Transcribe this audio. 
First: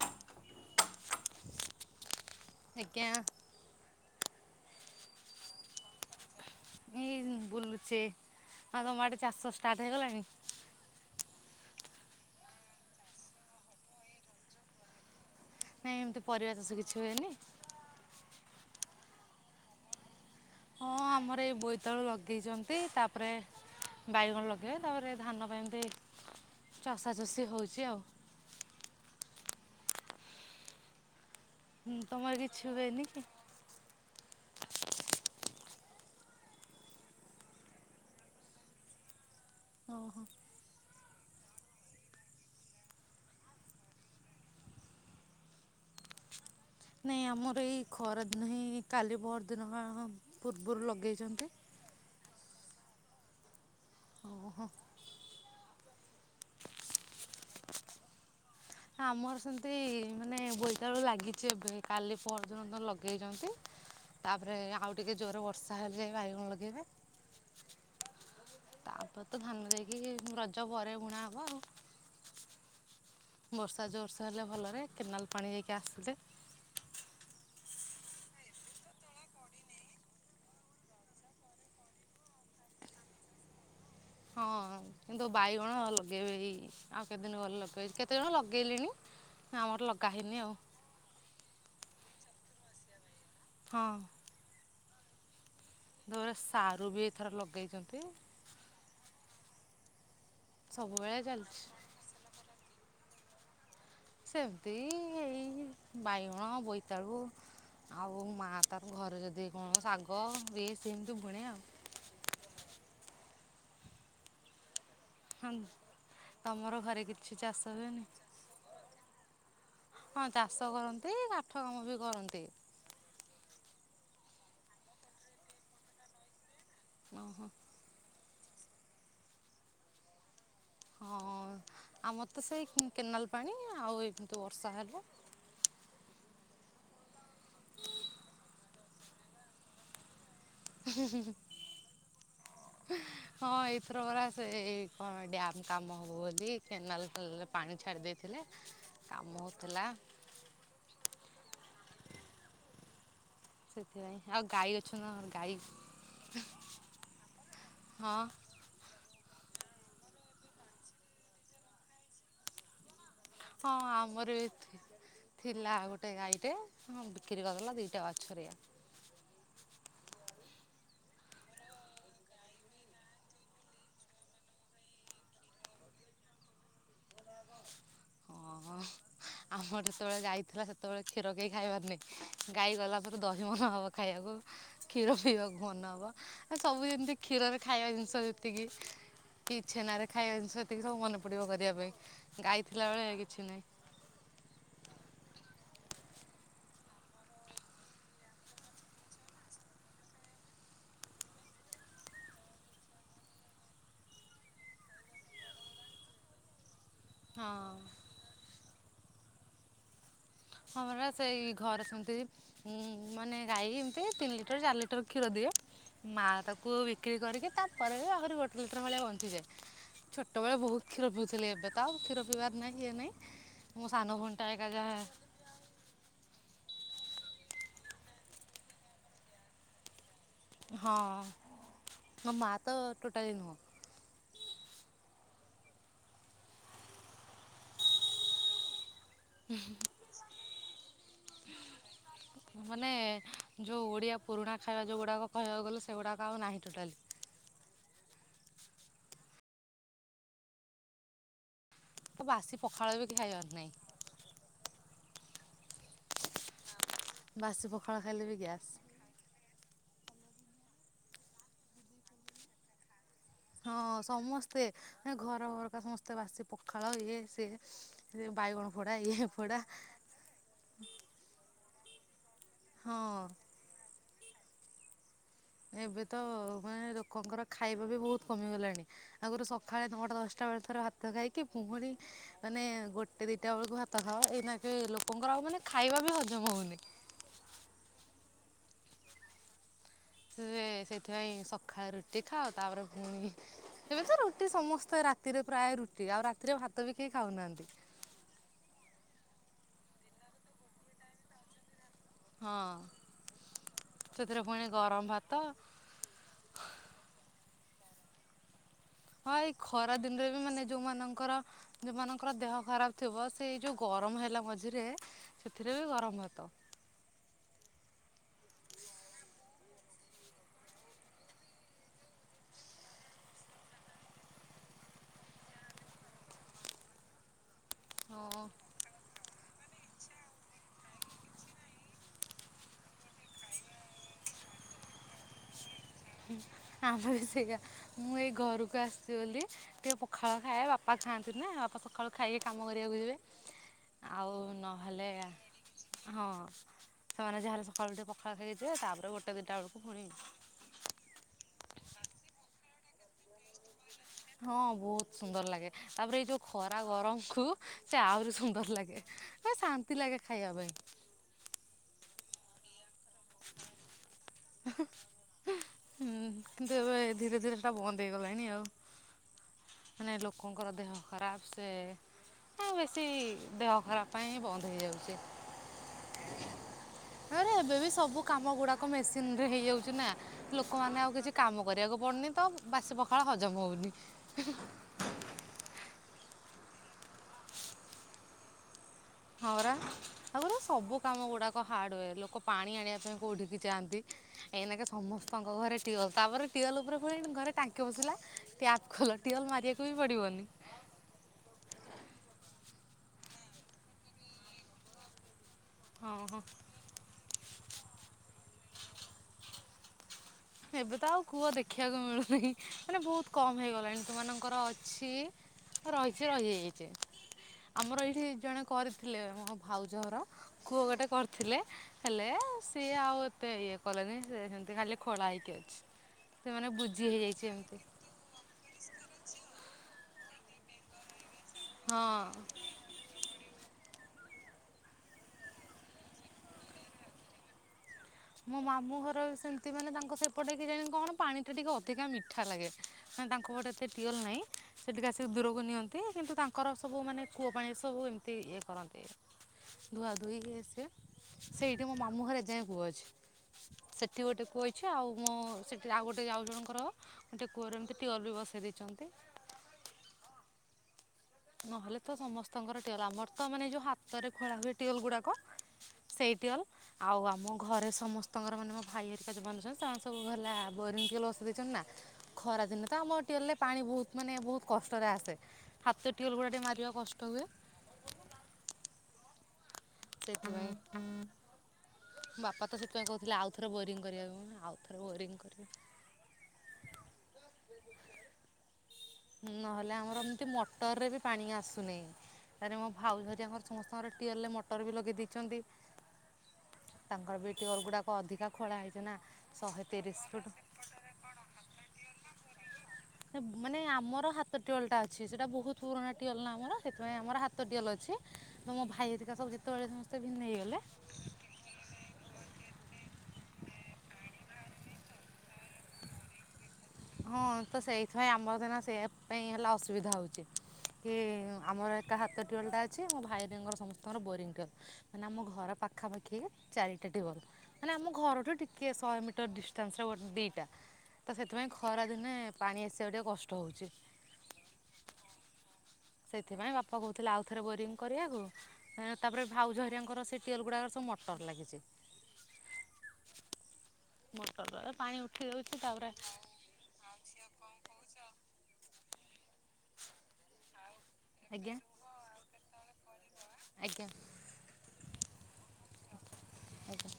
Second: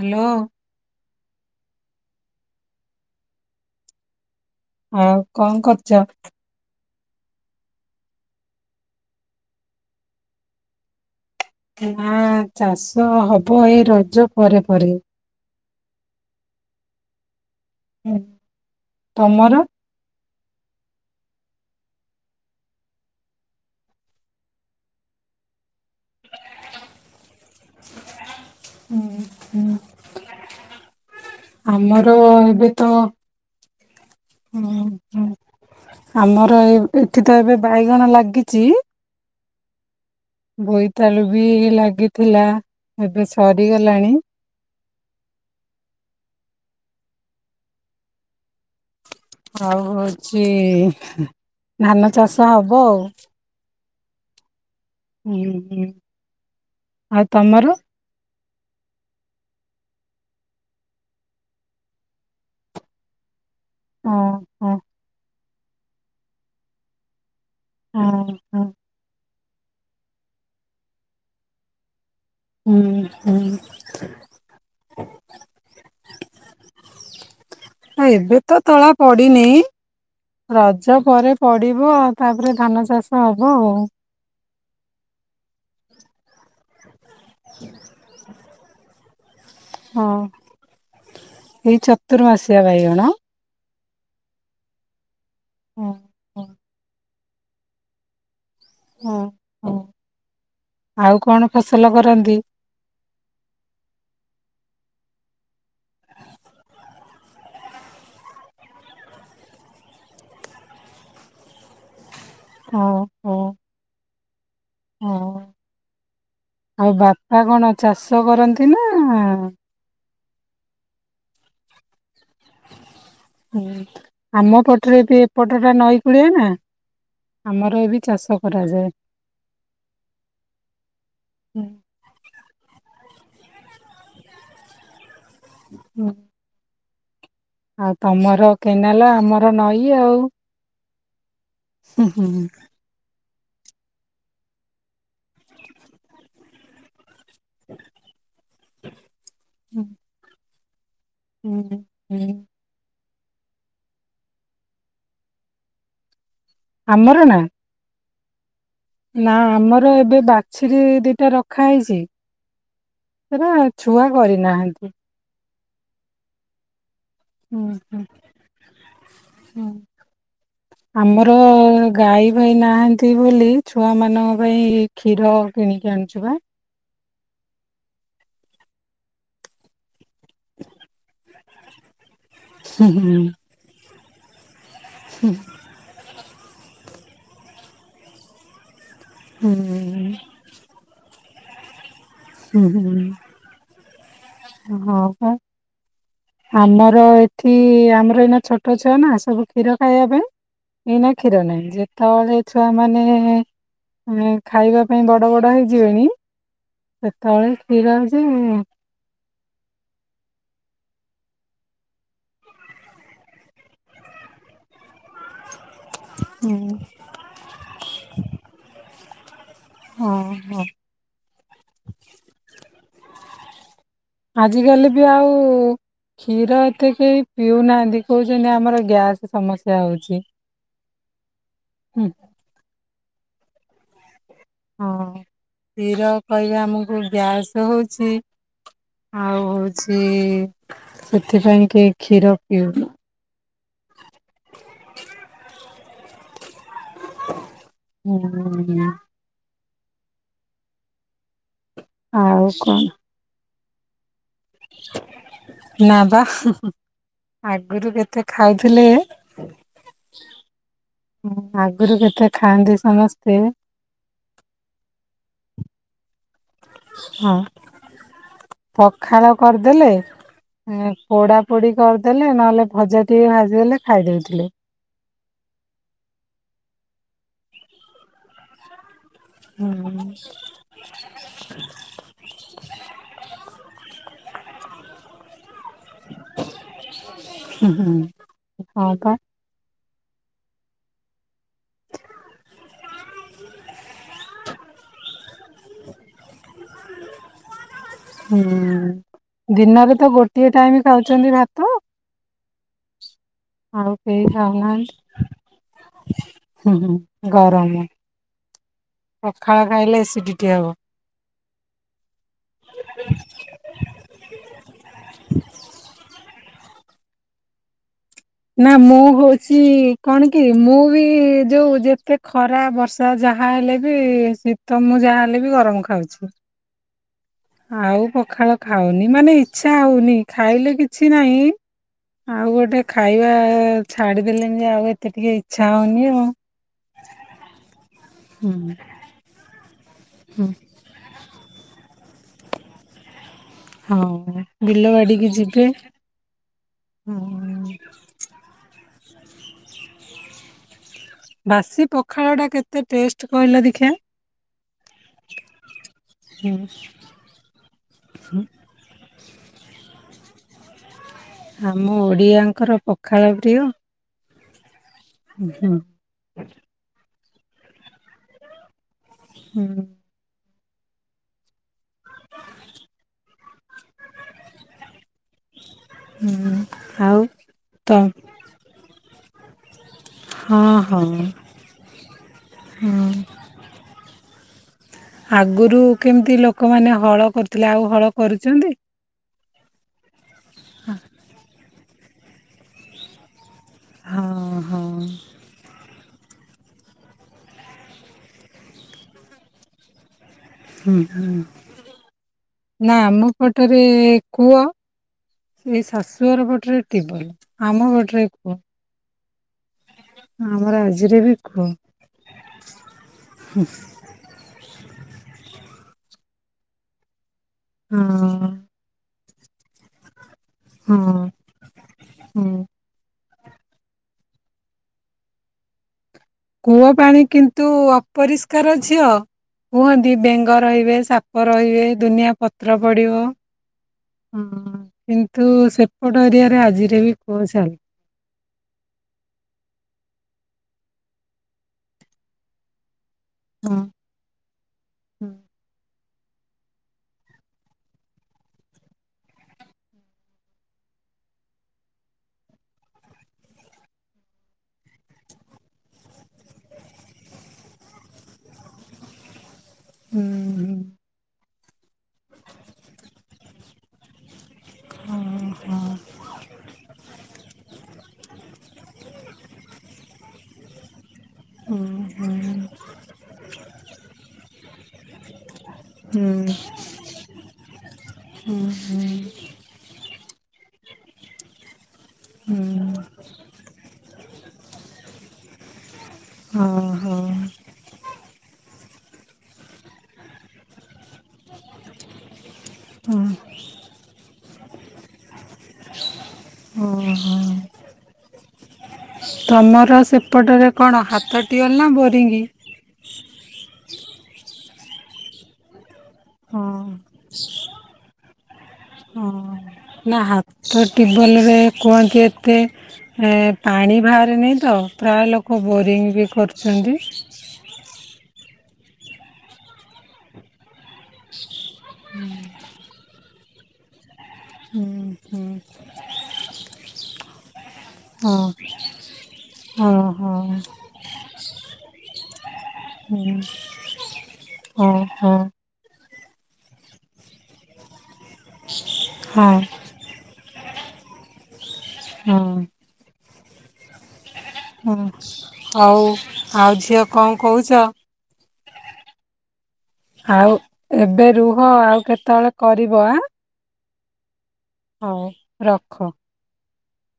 Hello. ଆଜ୍ଞା। ଆଉ କଣ କରୁଛ? ଏଇ ବୁଲୁଛେ ଆଉ ତମ ଆଡ଼େ ଚାଶ ଷ୍ଟାର୍ଟ ହେଇଗଲାଣି। ନା ଚାଷ ହବ ଏଇ ରଜ ପରେ ପରେ। ନାଇଁ ଏମିତି ପରିବା ଚାଷ କିଛି ହୁଏନି। ହୁଁ ତମର ହଁ ଆମର ଏଇ ବୋଇତାଳୁ ଲଗେଇଛନ୍ତି ତାପରେ ବାଇଗଣ ଲଗେଇବେ ତାପରେ ଧାନ ପାଇଁ ଏମତି ଚଷାଚଷି ହଉଛି ଆଉ। ହୁଁ ହୁଁ। ହୁଁ ଆମର ତମର କିଛି ଏବେ ତ ହୁଏନି କି? ହୁଁ ହଁ ଆମର ଏ ଏଠି ତ ଏବେ ବାଇଗଣ ଲାଗିଛି। ଓହୋ। ବୋଇତାଳୁ ବି ଲାଗିଥିଲା ଏବେ ସରିଗଲାଣି। ନାଇଁ ଆମର ଏଇ ଖରାଦିନ ହିଁ କାଲି ପହର ଦିନ ଆଉ ପା ହଉଛି ପୂର୍ବରୁ ଲଗେଇଛନ୍ତି। ଧାନ ଚାଷ ହବ ଆଉ ଓହୋ। ହୁଁ ହୁଁ ଆଉ ତମର ଆମର ସେମିତି ମାନେ ବୋଇତାଳୁ ଲାଗିଛି ଏବେ କାଲି ପହର୍ଦିନ ତ ଲଗେଇଛନ୍ତି। ହଁ ତାପରେ ହଁ ଆଉ ଟିକେ ଜୋର ବର୍ଷା ତାହାଲେ ଯାଇ ବା ୟଗଣ ଲଗେଇବେ। ହଁ। ହଁ ତାପରେ ତ ଧାନ ଯାଇକିରି ରଜ ପରେ ବୁଣା ହବ ଆଉ। ହୁଁ। ହୁଁ ବର୍ଷା ଜୋରସ ହେଲେ ଭଲରେ କେନାଲ ପାଣି ଯାଇକି ଆସୁଛି। ଏବେ ତ ତଳା ପଡିିନି ରଜ ପରେ ପଡିବ ଆଉ ତାପରେ ଧାନ ଚାଷ ହବ ଆଉ। ହଁ କିନ୍ତୁ ବାଇଗଣ ଲଗେଇବେ। ଆଉ କେତେ ଦିନ ଗଲେ ଲଗେଇ କେତେ ଜଣ ଲଗେଇଲେଣି। ଆମର ଲଗା ହଁ ହେଇନି ଆଉ [inaudible] ଏଇ। ଚତୁର୍ମାସ୍ୟା ବଇଗଣ। ହଁ। ହଁ ଧର ହଁ ସାରୁ ବି ଥର ଲଗେଇଛନ୍ତି। ହଁ ହଁ। ସବୁବେଳେ ଆଉ କଣ ଚାଲିଛି ଫସଲ କରନ୍ତି? ସେମିତି ଏଇ ବାଇଗଣ ବୋଇତାଳୁ ଆଉ ମାଆ ତାର ଘରେ ଯଦି କଣ ଶାଗ ସେମିତି ବୁଣେ ଆଉ। ହଁ ହଁ। ହ ହଁ ତମର ଆଉ ଘରେ କିଛି ବାପା ଚାଷ କଣ ହୁଏନି ଚାଷ କରନ୍ତି ନା ହଁ ଚାଷ କରନ୍ତି କାଠ କାମ ବି କରନ୍ତି। ହୁଁ। ଆମ ପଟରେ ଏବେ ଏପଟ ଟା ନଈ କୂଳିଆ ନା ଓହୋ ଆମର ଏବେ ଚାଷ କରାଯାଏ। ହଁ ହୁଁ ଆମ ତେ ସେଇ କେନାଲ। ପାଣି ଆଉ ଏନୁ ତ ବର୍ଷା ହେଲା। ହୁଁ। ଆଉ ତମର କେନାଲ ଆମର ନଈ ଆଉ। ହୁଁ ହୁଁ [unintelligible] ହଁ ଏଇଥର ପରା ସେଇ କଣ ଡ୍ୟାମ କାମ ହବ ବୋଲି କେନାଲ। ଭଲ ପାଣି ଛାଡି ଦେଇଥିଲେ କାମ ହଉଥିଲା। ହୁଁ ହୁଁ ହୁଁ। ସେଥିପାଇଁ ଆଉ ଗାଈ ଅଛ ନା ଗାଈ ଆମର ନାଁ ହଁ। ନା ଆମର ଏବେ ବାଛେୁରୀ ଦିଟା ରଖା ହେଇଛି। ସେଟ ହଁ ଛୁଆ ଆମର ବି କରିନାହାନ୍ତି। ଥିଲା ଗୋଟେ ଗାଈଟେ। ହଁ ବିକ୍ରି ହୁଁ କରିଦଲା ହୁଁ ଦିଇଟା ବାଛୁରୀଆ ଆମର ଗାଈ ଭାଇ ନାହାନ୍ତି ବୋଲି ଛୁଆ ମାନଙ୍କ ପାଇଁ କ୍ଷୀର କିଣିକି ଆଣୁଛୁ ବା ଓହଁ ଆମର ଯେତେବେଳେ ଯାଇଥିଲା ସେତେଳେ କ୍ଷୀର କେଇ ଖାଇବାର ନାଁହିି। ଗାଈ ହୁଁ ଗଲା ପରେ ଦହି ମନ ହବ ଖାଇ ଆକୁ। କ୍ଷୀର ପିଇବା ମନ ହବ। ଆ ସବୁ ଯେମିତି କ୍ଷୀରରେ ଖାଇବା ଜିନିଷ ଯେତିକି ହୁଁ ପି ଛେନାରେ ଖାଇବା ଜିନିସ ଟିକେ ସବୁ ମନେ ପଡିବ କରିବା ପାଇଁ। ହୁଁ ଗାଇଥିଲା ବେଳେ ହୁଁ କି ହଁ ଆମର ଏଠି ଆମର ଏଇନା ଛୋଟ ଛୁଆ ନା ସବୁ କ୍ଷୀର ଖାଇବା ପାଇଁ ଏଇନା କ୍ଷୀର ନାହିଁ ଯେତେବେଳେ ଛୁଆ ମାନେ ଖାଇବା ପାଇଁ ବଡ ବଡ ହେଇଯିବେଣି। ହଁ ସେତେବେଳେ କ୍ଷୀର ଯେ। ହଁମର ସେଇ ଘରେ ସେମିତି ଉ ମାନେ ଗାଈ ଏମତି ତିନି ଲିଟର ଚାରି ଲିଟର କ୍ଷୀର ଦିଏ। ମା ତାକୁ ବିକ୍ରି କରିକି ତାପରେ ବି ଆଖରି ଗୋଟେ ଲଟର ଭଳିଆ ବନ ହଁ [unintelligible] ହଁ। ଛୋଟବେଳେ ବହୁତ କ୍ଷୀର ପିଉଥିଲେ ଏବେ ତ ଆଉ କ୍ଷୀର ପିଇବାର ନାହିଁ। ଏଇନା ଆଜିକାଲି ବି ଆଉ। କ୍ଷୀର ଏତେ କେହି ପିଉନାହାନ୍ତି କହୁଛନ୍ତି ଆମର ଗ୍ୟାସ ସମସ୍ୟା ହଉଛି। ହଁ ହୁଁ ମୋ ମା ତ। ଟୋଟାଲି ନୁହଁ। ହଁ କ୍ଷୀର କହିବା ଆମକୁ ଗ୍ୟାସ୍ ହଉଛି। ଆଉ ହଉଛି। ସେଥିପାଇଁ କି। ମାନେ ଯୋଉ ଓଡିଆ ପୁରୁଣା ଖାଇବା ଯୋଉ ଗୁଡାକ କହିବାକୁ ଗଲେ। ସେଗୁଡ଼ା ଆଉ ନାହି ଟୋଟାଲି। ହୁଁ ହ ନା। ତ ଆଉ ବାସି କଣ ପଖାଳ ବି କି ଖଇବାର ନାହିଁ। ନପା ବାସି ଆଗରୁ ପଖାଳ କେତେ ଖାଇଲେ ବି ଗ୍ୟାସ୍ ଖାଉଥିଲେ। ଆଗରୁ କେତେ ଖାଆନ୍ତି ସମସ୍ତେ। ହଁ ସମସ୍ତେ ଘର [unintelligible] ତ ବାସି ପଖାଳ ଇଏ ହଁ ସିଏ ବାଇଗଣ ପୋଡା ପଖାଳ ଇଏ ପୋଡା। କରିଦେଲେ ଦେଲେ ନା। ଲେ ଭଜା ଟିକେ ଭାଜିଗଲେ ଖାଇଦଉଛି। ଥିଲେ। ଏବେ ତ ମାନେ ଲୋକଙ୍କର ଖାଇବା ବି ବହୁତ କମିଗଲାଣି। ଆଗରୁ ସକାଳେ ହୁଁ ନଅଟା ଦଶଟା ବେଳେ ଥର ଭାତ ଖାଇକି ପୁଣି ମାନେ ଗୋଟେ ଦିଟା କେତେବେେଳକୁ ହାତ ଖାଅ ଏଇନାକେଇ ଲୋକଙ୍କର ହବନି ଖାଇବା ବି ହଜମ ହଉନି। ହୁଁ ହୁଁ ହଁ ପା। ସେ ସେଇଥିପାଇଁ ସକାଳେ ରୁଟି ଖାଅ ତାପରେ ଫୁଣି ଏବେ ତ ରୁଟି ସମସ୍ତେ ରାତିରେ ପ୍ରାୟ ରୁଟି ଆଉ ରାତିରେ ଭାତ ବି କେହି ଖାଉନାହାନ୍ତି। ହୁଁ। ଦିନରେ ତ ଗୋଟିଏ ଟାଇମ ଖାଉଛନ୍ତି ଭାତ। ହଁ। ଆଉ କେହି ସେଥିରେ ପୁଣି ଗରମ ଭାତ ଖାଉନାହାନ୍ତି ହୁଁ ହୁଁ ଗରମ। ହଁ ଏଇ ପଖାଳ ଖରା ଖାଇଲେ ଦିନରେ ବି ଏସିଡିଟି ମାନେ ହବ। ଯୋଉମାନଙ୍କର ଯୋଉ ମାନ ତ ଦେହ ଖରାପ ଥିବ ସେଇ ଯୋଉ ଗରମ ହେଲା ମଝିରେ ସେଥିରେ ବି ଗରମ ହବ। ନା ମୁଁ ହଉଛି କଣ କି ମୁଁ ବି ଯୋଉ ଯେତେ ଖରା ବର୍ଷା ଯାହା ହେଲେ ବି ଶୀତ ମୁଁ ଯାହାହଲେ ବି ଗରମ ଖାଉଛି ଆଉ ହଁ ପଖାଳ ଖାଉନି ମାନେ ଇଚ୍ଛା ହଉନି ଖାଇଲେ କିଛି ନାହିଁ ଆଉ ଗୋଟେ ଖାଇବା ଛାଡିଦେଲେଣି ଯେ ଆଉ ଏତେ ଟିକେ ଇଚ୍ଛା ହଉନି ଆଉ। ଆମ ବି ସେଇା ମୁଁ ଏଇ ହୁଁ ଘରକୁ ଆସିଛି ବୋଲି ଟିକେ ପ ପଖାଳ ହୁଁ ଖାଏ ବାପା ଖାଆନ୍ତି ନା ଆପା ସକାଳୁ ଖାଇକି କାମ କରିବାକୁ ଯିବେ। ହଉ। ଆଉ ବିଲ ନହେଲେ ବାଡିକି ଯିବେ ହଁ ସେମାନେ ଯାହାଲେ ହୁଁ ସକାଳୁ ଟିକେ ପଖାଳ ଖାଇକି ଯିବେ ତାପରେ ଗୋଟେ ଦିଇଟା ବେଳକୁ ଫୁଣି ବାସି ପଖାଳ ଟା କେତେ ଟେଷ୍ଟ କହିଲ ଦେଖିଆ। ହଁ ବହୁତ ସୁନ୍ଦର ଲାଗେ ତାପରେ ଏଇ ଯୋଉ ହୁଁ ଖରା ଗରମକୁ ସେ ଆହୁରି ସୁନ୍ଦର ଲାଗେ। ଶାନ୍ତି ଲାଗେ ଖାଇବା ପାଇଁ। ଆମ ଓଡିଆଙ୍କର ପ ପଖାଳ ପ୍ରିୟ [inaudible] ହୁଁ ହୁଁ, କିନ୍ତୁ ଏବେ ଧୀରେ ଧୀରେ ଟା ବନ୍ଦ ହେଇଗଲାଣି ଆଉ ହୁଁ ମାନେ ଲୋକଙ୍କର ଦେହ ଖରାପ ସେ ଆଉ ବେଶୀ ଦେହ ଖରାପ ପାଇଁ ହିଁ ବନ୍ଦ ହେଇଯାଉଛି। ହୁଁ ଆଉ ଆରେ ଏବେ ବି ତ ସବୁ କାମ ଗୁଡାକ ମେସିନ୍ ହେଇଯାଉଛ। ନା ଲୋକ ହଁ ମାନେ ହଁ ଆଉ କିଛି କାମ କରିବାକୁ ପଡୁନି ତ ବାସି ହଁ। ପଖାଳ ହଜମ ହଉନି। [inaudible] ଆଗରୁ କେମିତି ଲୋକମାନେ ହଳ କରୁଥିଲେ ଆଉ ହଳ କରୁଛନ୍ତି। ହରା ତା ସବୁ କାମ ଗୁଡା ହାର୍ଡର ଲୋ ପାଣି ଆଣିବା ପାଇଁ କୋଉଠି କି ଯାଆନ୍ତି ହଁ ହଁ ଏଇନାକେ ସମସ୍ତଙ୍କ ଘରେ ଟଟିଲ୍ ତାପରେ ଟଟିୱଲ୍ ଉପରେ ଖୋଳଣି ଘରେ ଟାଙ୍କି ବସିଲା ଟ୍ୟାପ ଖୋଲ ଟଟିୱେଲ୍ ମାରିବାକୁ ବି ପଡ଼ିବନି। ହ ହଁ ନା ମମ ପଟରେ କୁଅ। ସେଇ ହଁ ଶାଶୁଆର ହଁ ପଟରେ ଟିବଲ। ଆମ ବଟରେ କ ଏବେ ତ ଆଉ କୁଅ ଦେଖିବାକୁ ମିଳୁନି ମାନେ ବହୁତ କମ ହେଇଗଲାଣି ତୁମାନାନଙ୍କର ଅଛି। ହ ରହିଚି ରହି ଯାଇଚି। ଆମର ଏଇଠି ହଁ ଜଣେ କରିଥିଲେ ମ ମୋ ଭାଉଜ ହର। କୂଅ ଗୋଟେ ହଁ କରିଥିଲେ ହେଲେ ହୁଁ। ସିଏ ଆଉ ଏ ତେ ଇଏ କଲେନେଇ ସିଏ ସେମିତି ଖାଲି ଖୋଳା ହେଇକି ଅଛି। ସେମାନେ କୂଅ ବୁଝି ପାଣି ହେଇଯାଇଛି କିନ୍ତୁ ଏମିତି ଅପରିଷ୍କାର ଝିଅ କୁହ ତି ବେଙ୍ଗ ରହିବେ ସା ପ ରହିବେ ହଁ। ଦୁନିଆ ପତ୍ର ପଡ଼ିବ। ହଁ କିନ୍ତୁ ସେପଟ ଏରିଆରେ ଆଜିରେ ବି କୂଅ ଚାଲେ। ମୋ ମାମୁଁ ଘର ସେମତି ମାନେ ତାଙ୍କ ସେପଟେ କେଜାଣି କଣ ପାଣିଟା ଟିକେ ଅଧିକା ମିଠା ଲାଗେ। ହାଁ ତାଙ୍କ ପଟେ ହଁ। ଏତେ ଟିଅଲ ନାହିଁ ସେଠିକି ଆସିକି ହୁଁ ଦୂରକୁ ନିଅନ୍ତି। କିନ୍ତୁ ତାଙ୍କର ସବୁ ମାନେ କୂଅ ପାଣି ସବୁ ଏମତି ଇଏ କରନ୍ତି ଧୁଆଧୁଇ ଇଏ ସିଏ ସେଇଠି ମୋ ମାମୁଁଘରେ ଏଯାଏଁ କୂଅ ଅଛି। ସେଠି ଗୋଟେ କୂଅ ଅଛି ଆଉ ମୋ ସେଠି ଆଉ ଗୋଟେ ଆଉ ଜଣଙ୍କର ଗୋଟେ କୂଅରେ ଏମତି ଟିଅଲ ବି ବସେଇ ଦେଇଚନ୍ତି। ହୁଁ ହୁଁ। ନହେଲେ ତ ସମସ୍ତଙ୍କର ଟିଅଲ ଆମର ତ ମାନେ ଯୋଉ ହାତରେ ଖୋଳା ହୁଏ ଟିଅଲ ଗୁଡ଼ାକ ଓହୋ ସେଇ ଟିଅଲ ଆଉ ଆମ ଘରେ ସମସ୍ତଙ୍କର ମାନେ ମୋ ଭାଇ ହେରିକା ଯୋଉ ବନେଇଚନ୍ତି ସ ସବୁ ହେଲା ବୋରିଙ୍ଗ ଟିଅଲ ଦେଇଚନ୍ ହୁଁ ନା ହୁଁ ଖରା ଦିନେ ତ ଆମ ଟିଅଲରେ ପାଣି ବୋହୁତ ମାନେ ବୋହୁତ କଷ୍ଟରେ ଆସେ ହା ହୁଁ ଟିଅଲଗୁଡା ମାରିବା କଷ୍ଟ ହୁଏ। ହୁଁ। ହୁଁ ଥିପାଇଁ ବାପା ତ ହୁଁ ସେଥିପାଇଁ କୋହୁଥୁଲେ ଆଉ ଥରେ ବୋରିଂ କରିବାକୁ ମୁଁ ଇନି ଆଉ ଫେର ବୋରିଙ୍ଗ କରିବେ। ହଁ ହଁ। ନହେଲେ ଆମର ଏମତି ମଟରରେ ବି ପାଣି ଆସୁନେଇ ତାରେ ମୋ ଭାଉଜ ହରିଆଙ୍କର ସମସ୍ତଙ୍କର ଟିଅଲରେ ମଟର ବି ଲଗେଇ ଦେଇଚନ୍ତି। ଓହୋ ତାଙ୍କର ବି ଟିଅଲ ଗୁଡ଼ା ଅଧିକା ଖୋଳା ହେଇ ତମର ସେପଟରେ କଣ ହାତ ଟିଅଲ ନାଁ ବୋରିଙ୍ଗ? ନାଇଁ ଆ ମୋର ହାତ ଟିଅଲଟା ଅଛି ସେଟା ବୋହୁତ ପୁରୁଣା ଟିଅଲ ନା ଆମର ହଁ। ସେଥିପାଇଁ ଆମର ହା ତ ଟିଅଲ ଅଛି। ତ ମୋ ଭାଇ ହେରିକା ସବୁ ଯେ ନାଁ ହାତ ଟିବଲରେ କୁହନ୍ତି ଏତେ ଏ ପାଣି ଭାରେନେଇ ତ ପ୍ରାୟ ଲୋକ ବୋରିଂ ବି କରଚନ୍ତି। ହଁ ତ ସେଇଥିପାଇଁ ଆମର ତ ଏଇନା ସେଇଆ ପାଇଁ ହେଲା ଅସୁବିଧା ହୋଉଚି। କି ଆମର ଏକା ହାତଟ୍ୱିୱେଲ ଟା ଅଛି ମୋ ଭାଇ ଙ୍କର ସମସ୍ତ ତମର ବୋରିଂ ଟା ହୁଁ ମାନେ ଆମ ହୁଁ ଘର ପାଖାପାଖି ଚାରିଟା ଟିୱଲ ମାନେ ଆମ ହଁ ଘରଠୁ ଟିକେ ଶହେ ମିଟର ଡିଷ୍ଟାନ୍ସର ହଁ ଗୋଟେ ହଁ ଦିଟା ତ ସେଥିପାଇଁ ଖରା ଦିନେ ପାଣି ଆସିବା କୁ ଟିକେ ହୁଁ କଷ୍ଟ ହଉଛି। [inaudible] ହଁ ହଁ ସେଥିପାଇଁ ବାପା କହୁଥିଲେ ଆଉଥରେ ବୋରିଂ କରିବାକୁ ତାପରେ ହଁ ଭାଉଜହେରିଆଙ୍କର ସେ ଟିୱେଲ ଗୁଡାକ ରେ ସବୁ ମଟର ଲାଗିଛି। ମଟରରେ ହୁଁ ପାଣି ଉଠି ଯାଉଛି ହଉ ତାପରେ ଆଉ ଝିଅ କଣ କହୁଛ? ଆଉ ଏବେ ରୁହ ଆଜ୍ଞା ଆଉ କେତେବେଳେ କରିବ ଆ। ଆଜ୍ଞା ହଉ ରଖ। ଆଜ୍ଞା।